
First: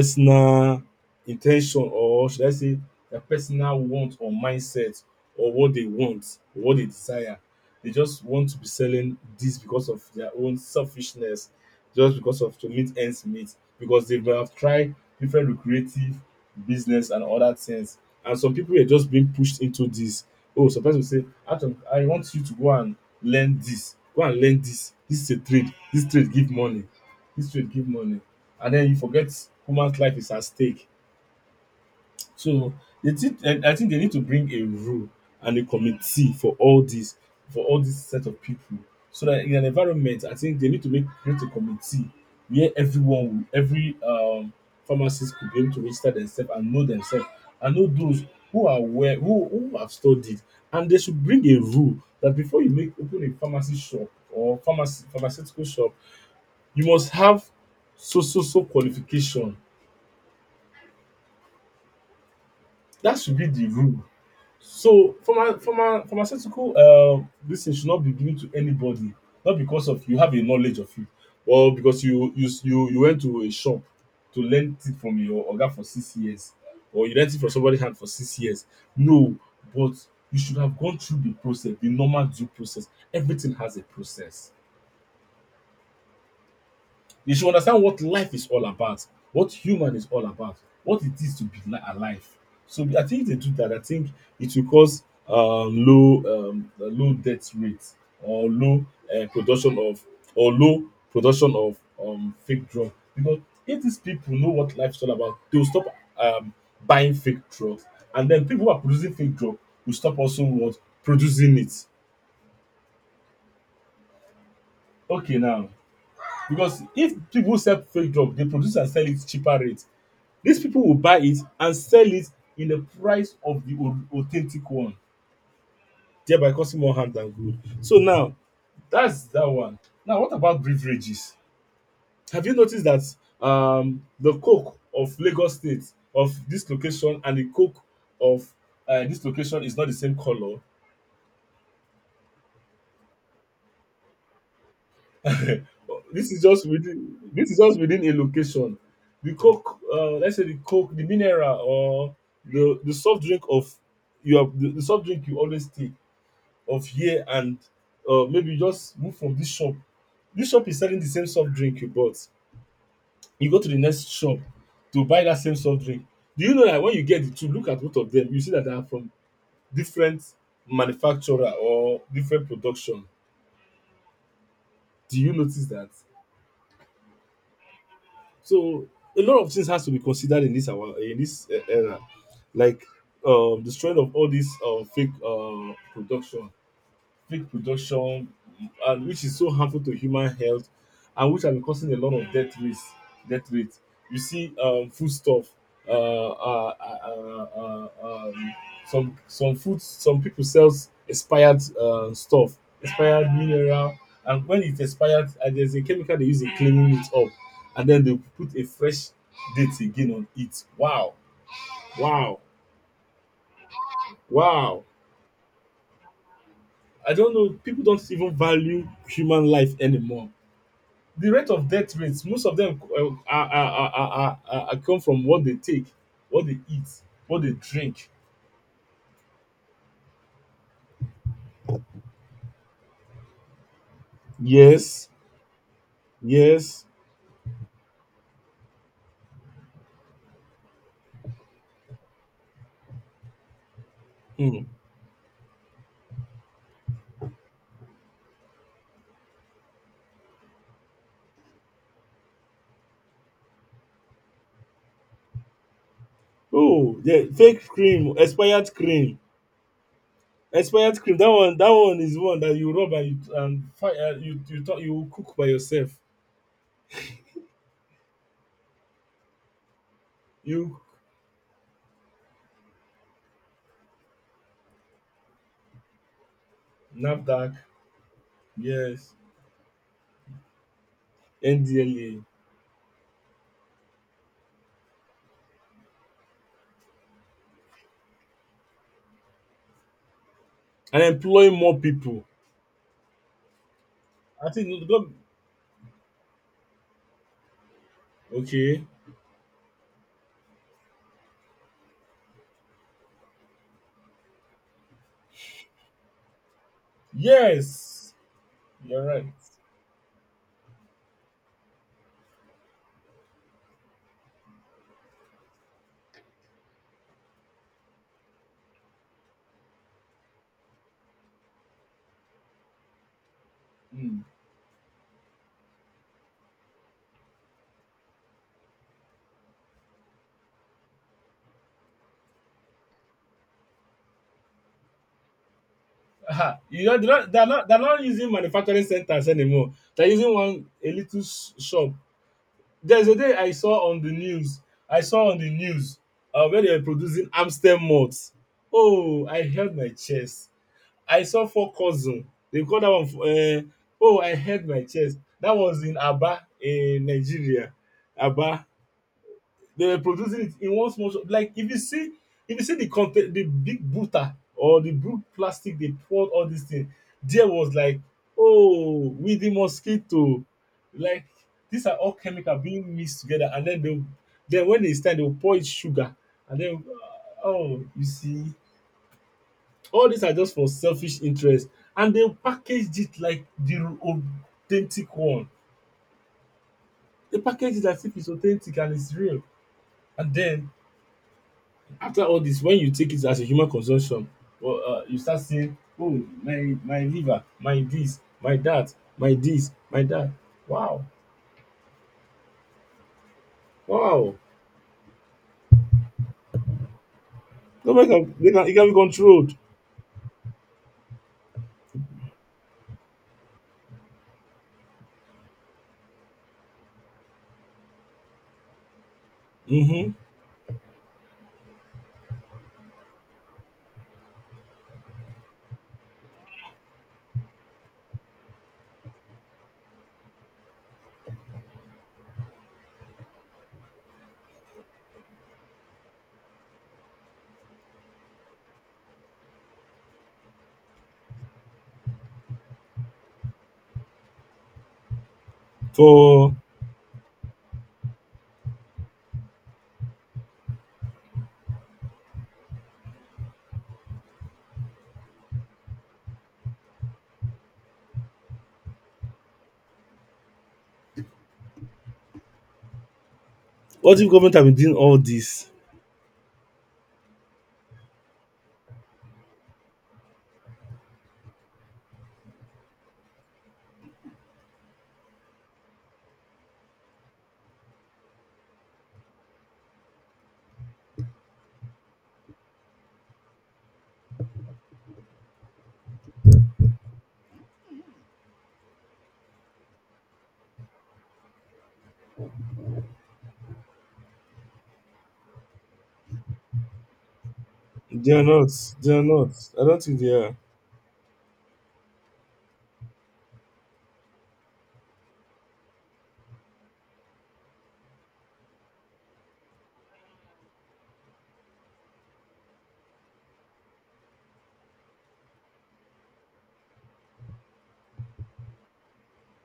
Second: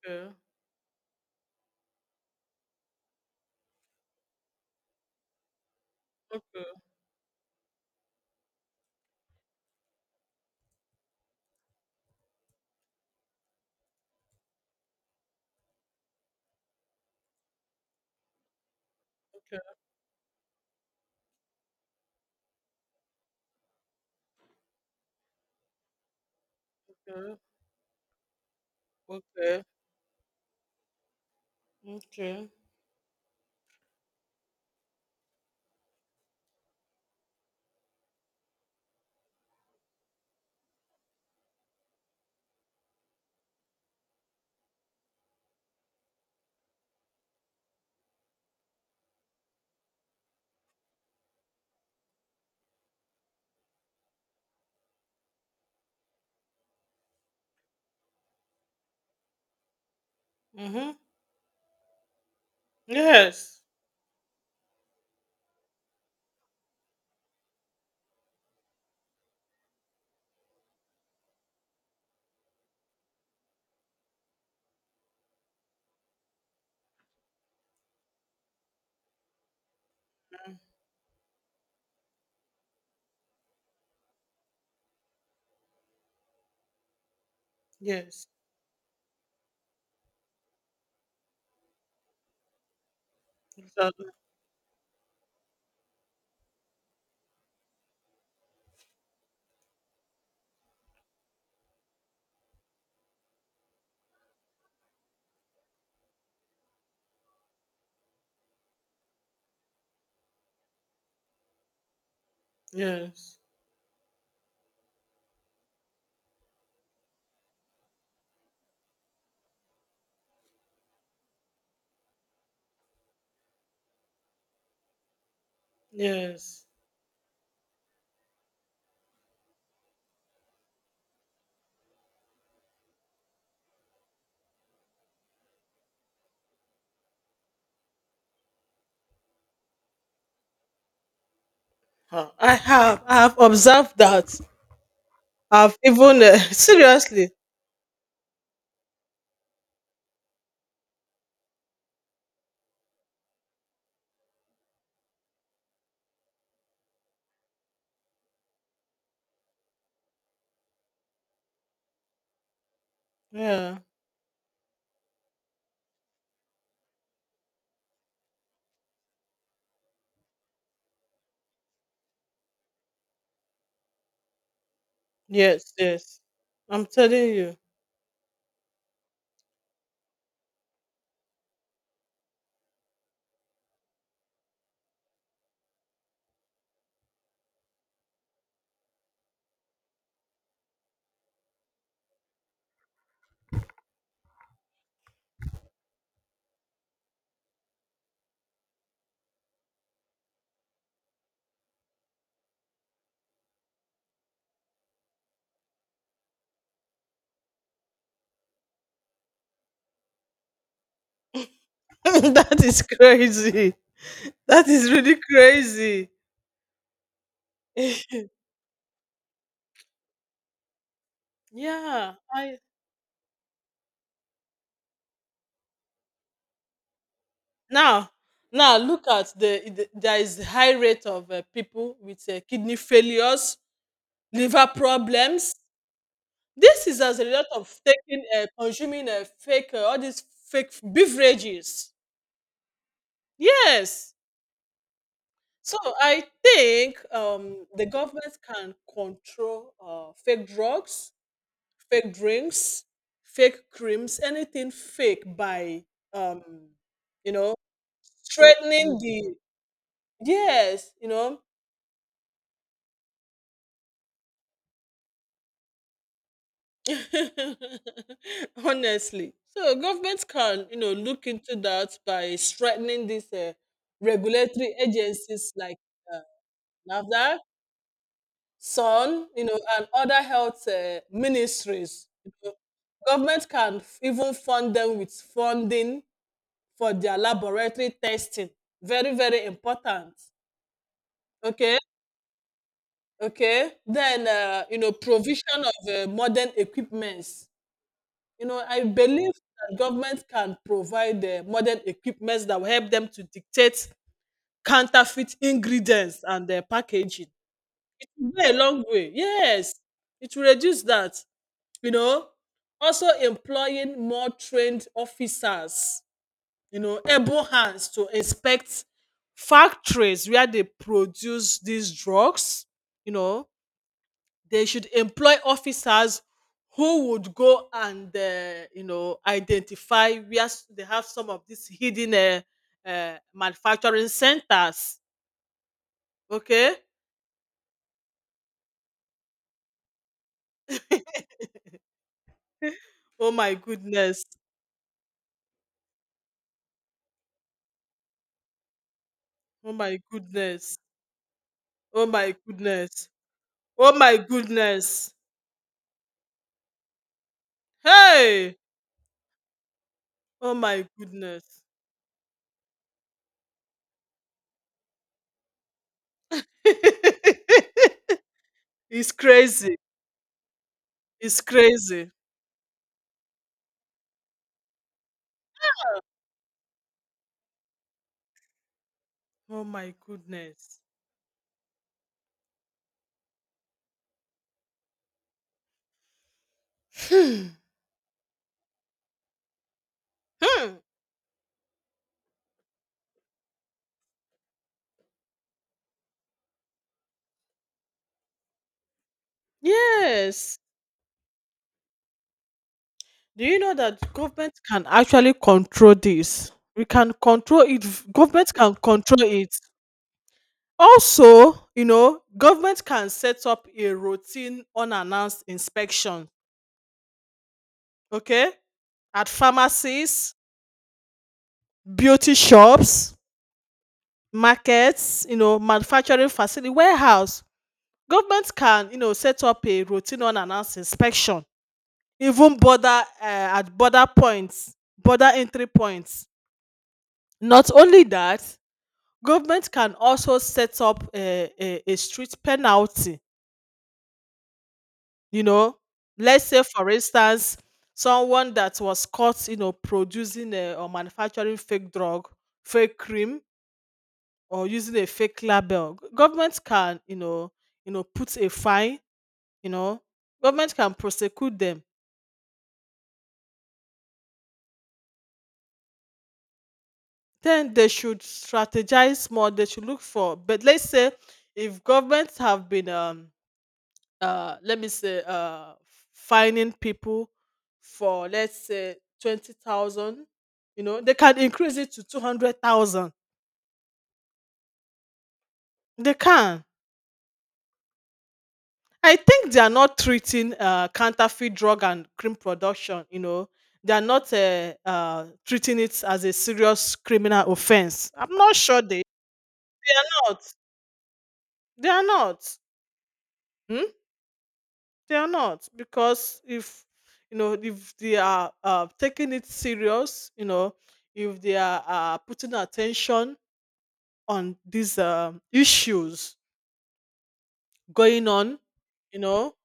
S1: Okay,
S2: in ten tion, or should I say their personal want or mindset, or what they want, or what
S1: okay,
S2: they desire. They just want to be selling this because of their own selfishness, just because of to meet ends meet, because they may have tried different lucrative business and other things. And some people were just being
S1: okay,
S2: pushed into this. Oh, some person will say, Atom, I want you to go and learn this. Go and learn this. This is a trade. This trade give money.
S1: okay,
S2: This trade give money, and then you forget
S1: okay,
S2: human's life is at stake.
S1: okay.
S2: So they, thing I think they need to bring a rule and a committee for all these, for all this set of people. So that in an environment, I think they need to make create a committee where every pharmacist could be able to register themselves and know those who are aware who have studied, and they should bring a rule that before you make open a pharmacy shop or pharmacy pharmaceutical shop, you must have so qualification.
S1: Mm-hmm.
S2: That should be
S1: Yes,
S2: the rule. So pharma pharma pharmaceutical dis thing should not be given to anybody, not because of you have a knowledge of it, or because you went to a shop to learn it from your oga for 6 years, or you learnt it from somebody hand for 6 years. No, but you should have gone through the process, the normal due process. Everything has a process. They should understand what
S1: yes,
S2: life is all about, what human is all about, what it is to be li- alive. So I think if they do that, I
S1: exactly.
S2: think it will cause low low death rate, or low production of, or low production of fake drug. Because if these people know what life is all about, they will stop um, buying fake drugs, and then people who are producing fake drug will stop also what producing it.
S1: Yes,
S2: Okay, now, because if people sell fake drug, they produce and sell it cheaper rate. These people will buy it and sell it in the price of the au- authentic one, thereby
S1: yes.
S2: causing more harm than good. So now, that's that one. Now what about beverages? Have you noticed that the Coke of Lagos State of this location and the Coke of this location is not the same color?
S1: Huh. I have observed that. I've even
S2: this is just within
S1: seriously.
S2: this is just within a location. The coke, let's say the coke, the mineral, or the soft drink of you have the soft drink you always take of here, and maybe you just move from this shop. This shop is selling the same soft drink you bought. You go to the
S1: Yeah.
S2: next shop to buy that same soft drink. Do you know that when you get the two, look at both of them, you see that they are from different manufacturer or different production? Do you notice
S1: Yes,
S2: that?
S1: yes. I'm telling you.
S2: So a lot of things has to be considered in this our in this era, like the strength of all these fake production, fake production, and which is so harmful to human health, and which have been causing a lot of death rates. Death rates. You see, foodstuff. Uh, uh, uh, uh, uh, um, some food. Some people sells expired stuff, expired mineral, and when it expired, and there's a chemical they use in cleaning it up, and then they put a fresh date again on it. Wow, wow,
S1: That is crazy. That
S2: wow.
S1: is really crazy.
S2: I don't know. People don't even value human life anymore. The rate of death
S1: Yeah.
S2: rates, most of
S1: I
S2: them come from what they take, what they eat, what they drink.
S1: Now. Now look at there is high rate of people with kidney failures, liver
S2: Yes,
S1: problems.
S2: yes.
S1: This is as a result of taking, consuming fake, all these fake beverages. Yes.
S2: Hmm.
S1: So I think the government can control fake drugs, fake drinks, fake creams, anything fake by, um,
S2: Oh, yeah,
S1: you know,
S2: fake cream, expired
S1: straightening
S2: cream,
S1: the, yes,
S2: expired
S1: you
S2: cream.
S1: know,
S2: That one is one that you rub and you and fi- you you talk, you cook by yourself.
S1: honestly. So government can, you
S2: You
S1: know, look into that by strengthening these regulatory agencies like uh, NAFDAC,
S2: NAFDAC, yes,
S1: SON, you know, and other health ministries.
S2: NDLA,
S1: You know, government can even fund them with funding for their laboratory testing. Very, very important.
S2: and employ more
S1: Okay,
S2: people.
S1: okay. Then,
S2: I think
S1: you know,
S2: God.
S1: provision of modern equipment. You know,
S2: Okay.
S1: I believe that government can provide the modern equipments that will help them to dictate counterfeit ingredients and their packaging. It
S2: Yes,
S1: will go a long
S2: you're
S1: way.
S2: right.
S1: Yes, it will reduce that. You know, also employing more trained officers, you know, able hands to inspect factories where they produce these drugs, you know,
S2: Hmm.
S1: they should employ officers who would go and you know, identify where they have some of these hidden manufacturing centers.
S2: Ah,
S1: Okay.
S2: you know, they're not using manufacturing centers anymore. They're using one a little s- shop. There's a
S1: Oh
S2: day I
S1: my
S2: saw on the
S1: goodness.
S2: news. I saw on the news where they were producing Amstel malt. Oh, I
S1: Oh
S2: held my
S1: my
S2: chest.
S1: goodness.
S2: I saw four
S1: Oh
S2: cousin.
S1: my
S2: They call that
S1: goodness.
S2: one.
S1: Oh my
S2: Oh, I held my
S1: goodness.
S2: chest. That was in Aba in Nigeria.
S1: Hey.
S2: Aba, they were producing it
S1: Oh
S2: in
S1: my
S2: one small shot.
S1: goodness.
S2: Like if you see the content, the big butter or the big plastic they poured all this thing, there was like, oh,
S1: It's
S2: with the
S1: crazy.
S2: mosquito, like
S1: It's
S2: these are
S1: crazy.
S2: all chemical being mixed together, and then they, then when they stand, they will pour it sugar, and then oh, you see,
S1: Oh my
S2: all these are just for
S1: goodness.
S2: selfish interest, and they packaged it like the authentic one. They
S1: Hmm.
S2: package it as if it's authentic and it's real, and then
S1: Hmm.
S2: after all this, when you take it as a human consumption, well, you start saying, "Oh, my liver, my this, my that, my this, my that."
S1: Yes.
S2: Wow,
S1: Do you know that
S2: wow.
S1: government can actually control this? We can control it.
S2: Government can they
S1: Government
S2: can it
S1: can
S2: can be
S1: control it.
S2: controlled.
S1: Also, you know, government can set up a routine unannounced inspection, okay, at
S2: Mm-hmm.
S1: pharmacies, beauty shops, markets, you know, manufacturing facility, warehouse. Government can, you know, set up a routine unannounced inspection, even border at border points, border entry points. Not only that, government can also set up a street penalty, you know. Let's
S2: For
S1: say, for instance, someone that was caught, you know, or manufacturing fake drug, fake cream, or using a fake label. Government can, you know, put a fine, you know, government can prosecute them.
S2: what if government have been doing all this?
S1: Then they should strategize more. They should look for, but let's say if governments have been let me say finding people for, let's say, 20,000, you know, they can increase it to 200,000. They can, I think they are not treating counterfeit drug and crime production, you know, they are not treating it as a serious criminal offense.
S2: They
S1: I'm
S2: are
S1: not
S2: not.
S1: sure they
S2: They are not. I
S1: they
S2: don't think
S1: are
S2: they
S1: not,
S2: are.
S1: they are not. Hmm? They are not, because if you know, if they are taking it serious, you know, if they are putting attention on these issues going on, you know,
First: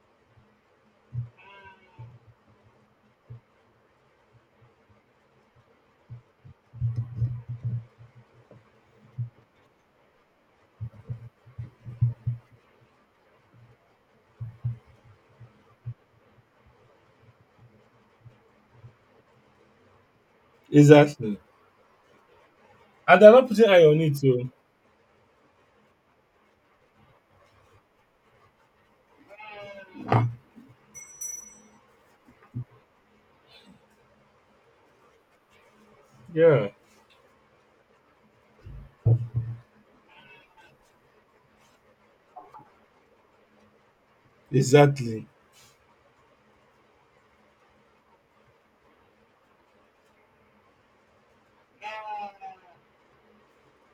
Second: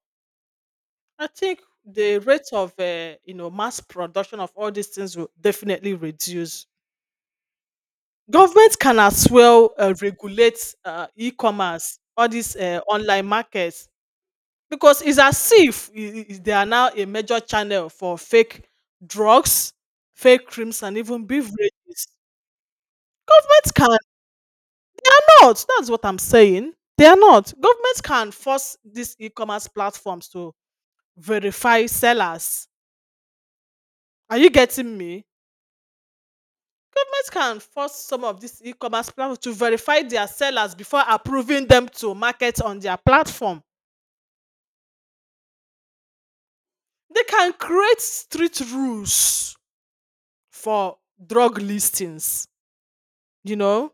S1: I think the rate of you know, mass production of all these things will definitely reduce. Government can as well regulate e-commerce, all these online markets. Because it's as if they are now a major channel for fake drugs, fake creams, and even
S2: Exactly.
S1: beverages.
S2: And they're not putting
S1: Governments
S2: eye on
S1: cannot.
S2: it, too.
S1: That's what I'm saying. They are not. Governments can force these e commerce platforms to verify sellers. Are you getting me?
S2: Yeah.
S1: Governments can force some of these e commerce platforms to verify their sellers before approving them to market on their platform.
S2: Exactly.
S1: They can create strict rules for drug listings, you know.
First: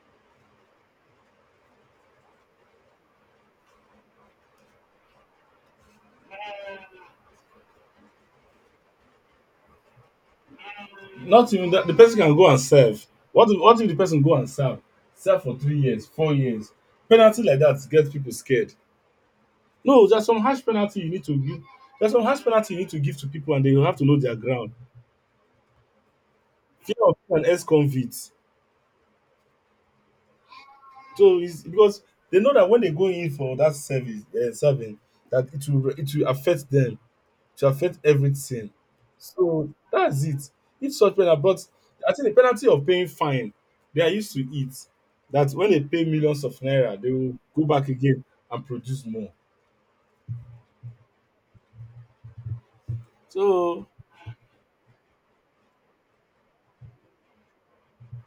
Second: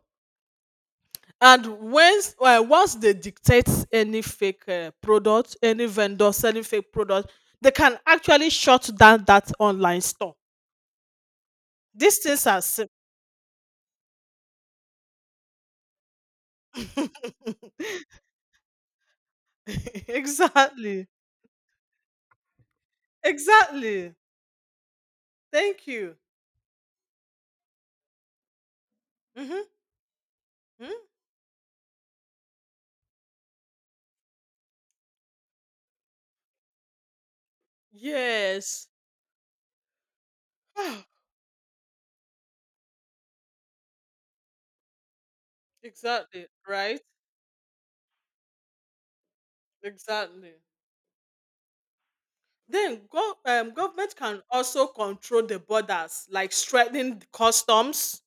S1: And once once they dictate any fake product, any vendor selling fake product, they can actually shut down that online store.
S2: Not even that the person
S1: These
S2: can
S1: things
S2: go and
S1: are sim-
S2: serve. What if the person go and serve? Serve for 3 years, 4 years. Penalty like that gets people scared. No, there's some harsh penalty
S1: exactly,
S2: you need to give. There's some harsh penalty you need to give to people, and they will have to
S1: exactly.
S2: know their ground.
S1: Thank you.
S2: Fear of being an ex convict.
S1: Hmm. Hmm.
S2: So it's because they know that when they go in for that service, serving, that it will affect them. To affect everything.
S1: Yes.
S2: So that's it. If such penalty, but I think the penalty of paying fine, they are used to it. That when they pay millions
S1: Exactly.
S2: of naira,
S1: Right,
S2: they will go back again and produce more.
S1: exactly. Then go,
S2: So
S1: government can also control the borders, like strengthening the customs.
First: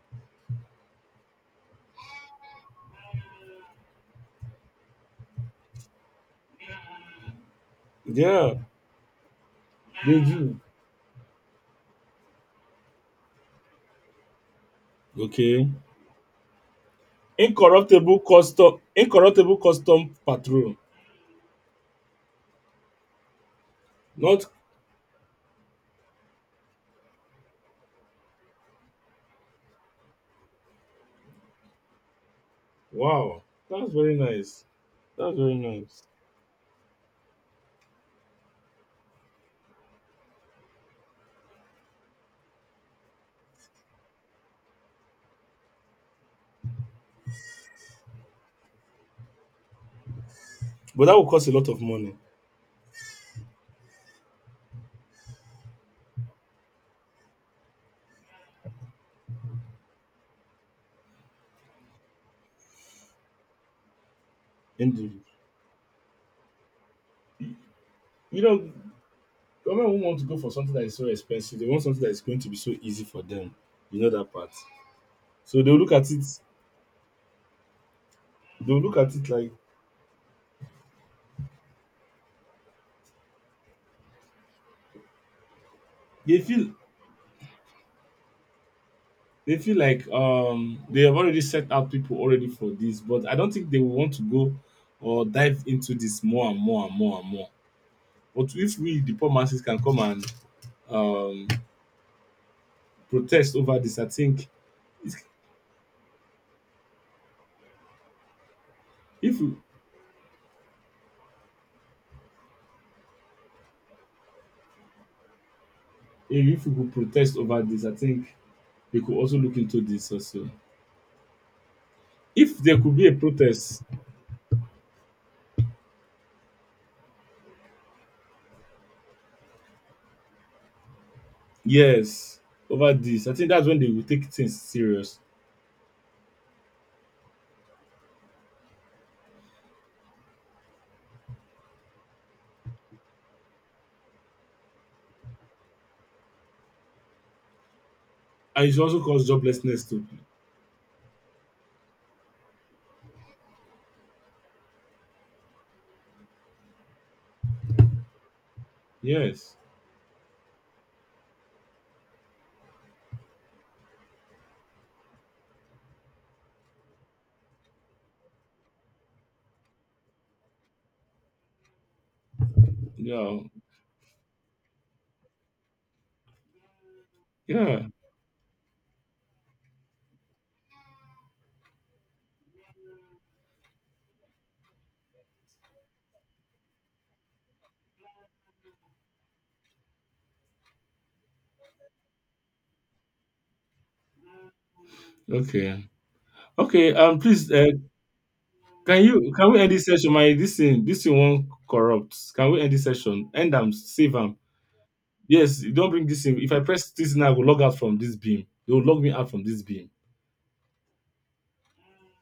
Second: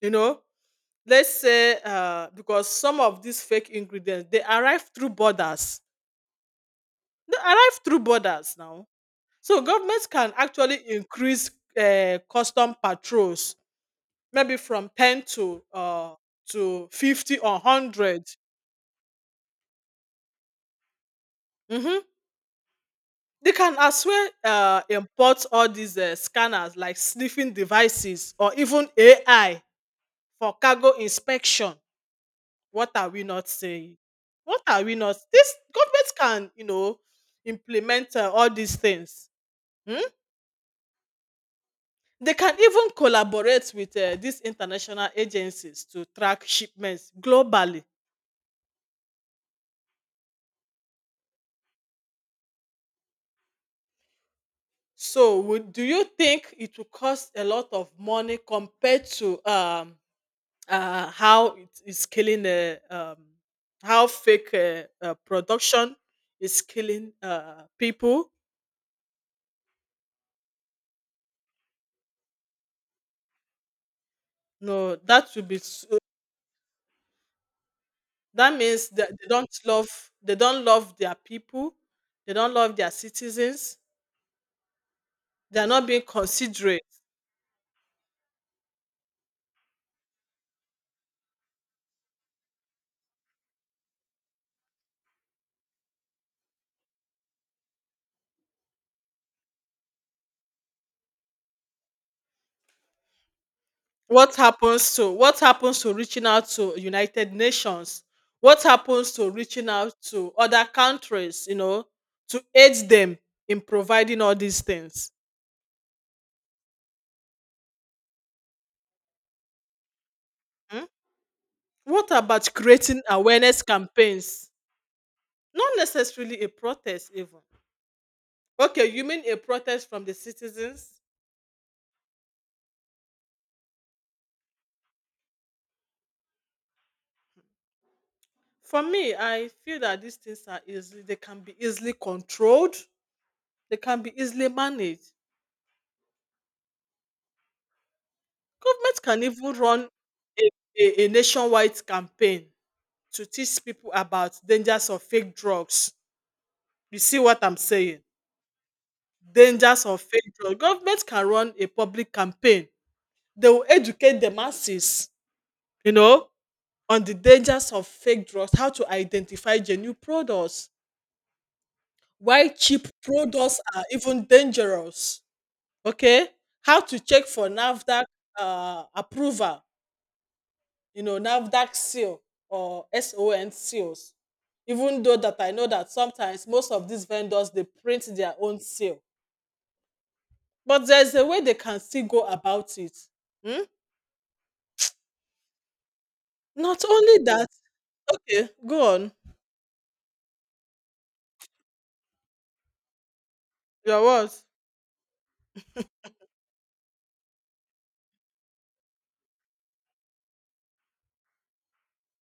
S1: You know, let's say because some of these fake ingredients they arrive through
S2: yeah,
S1: borders now, so governments
S2: they
S1: can
S2: do.
S1: actually increase custom patrols, maybe from 10
S2: Okay.
S1: to 50 or 100.
S2: Incorruptible custom patrol.
S1: Mhm. They can as well
S2: Not
S1: import all these scanners, like sniffing devices, or even AI for cargo inspection. What are we
S2: wow.
S1: not
S2: That's
S1: saying?
S2: very
S1: What
S2: nice.
S1: are we not?
S2: That's
S1: This
S2: very nice.
S1: government can, you know, implement all these things. Hmm? They can even collaborate with these international agencies to track shipments globally.
S2: But that will cost a lot of money.
S1: So, would, do you think it will cost a lot of money compared to how it is killing the how fake
S2: Indeed.
S1: production is killing people?
S2: You know, government won't want to go for something that is so expensive. They want something that is going to be so easy for them. You know that part.
S1: No, that would be
S2: So they'll look
S1: so.
S2: at it.
S1: That
S2: They'll
S1: means
S2: look
S1: that
S2: at it like
S1: they don't love their people, they don't love their citizens, they are not being
S2: they feel.
S1: considerate.
S2: They feel like they have already set out people already for this, but I don't think they will want to go or dive into this more and more and more and more. But if we the poor masses can come and um protest over this, I
S1: What
S2: think
S1: happens to reaching out to United Nations? What happens to
S2: if we,
S1: reaching out to other countries, you know, to aid them in providing all these things?
S2: if we could protest over this, I think they could also look into this also.
S1: Hmm? What about
S2: If there could
S1: creating
S2: be a
S1: awareness
S2: protest.
S1: campaigns? Not necessarily a protest even. Okay, you mean a protest from the citizens?
S2: Yes, over this. I think that's when they will take things serious.
S1: For me, I feel that these things are easily they can be easily controlled, they can be easily managed.
S2: And it should also
S1: Government can
S2: cause
S1: even
S2: joblessness
S1: run
S2: too.
S1: a, a nationwide campaign to teach people about dangers of fake drugs. You see what I'm saying?
S2: Yes.
S1: Dangers of fake drugs. Government can run a public campaign. They will educate the masses, you know, on the dangers of fake drugs, how to identify genuine products, why cheap
S2: Yeah.
S1: products are even dangerous. Okay, how to check for
S2: Yeah.
S1: NAFDAC approval, you know, NAFDAC seal or SON seals. Even though that I know that sometimes most of these vendors they print their own seal, but there's a way they can still go about it. Hmm?
S2: Okay.
S1: Not
S2: Okay.
S1: only that,
S2: Please
S1: okay, go
S2: can
S1: on.
S2: you can we end this session? My this thing won't corrupt. Can we end this session? End them,
S1: Your
S2: save them.
S1: what?
S2: Yes, don't bring this in. If I press this now, I will log out from this beam. They will log me out from this beam.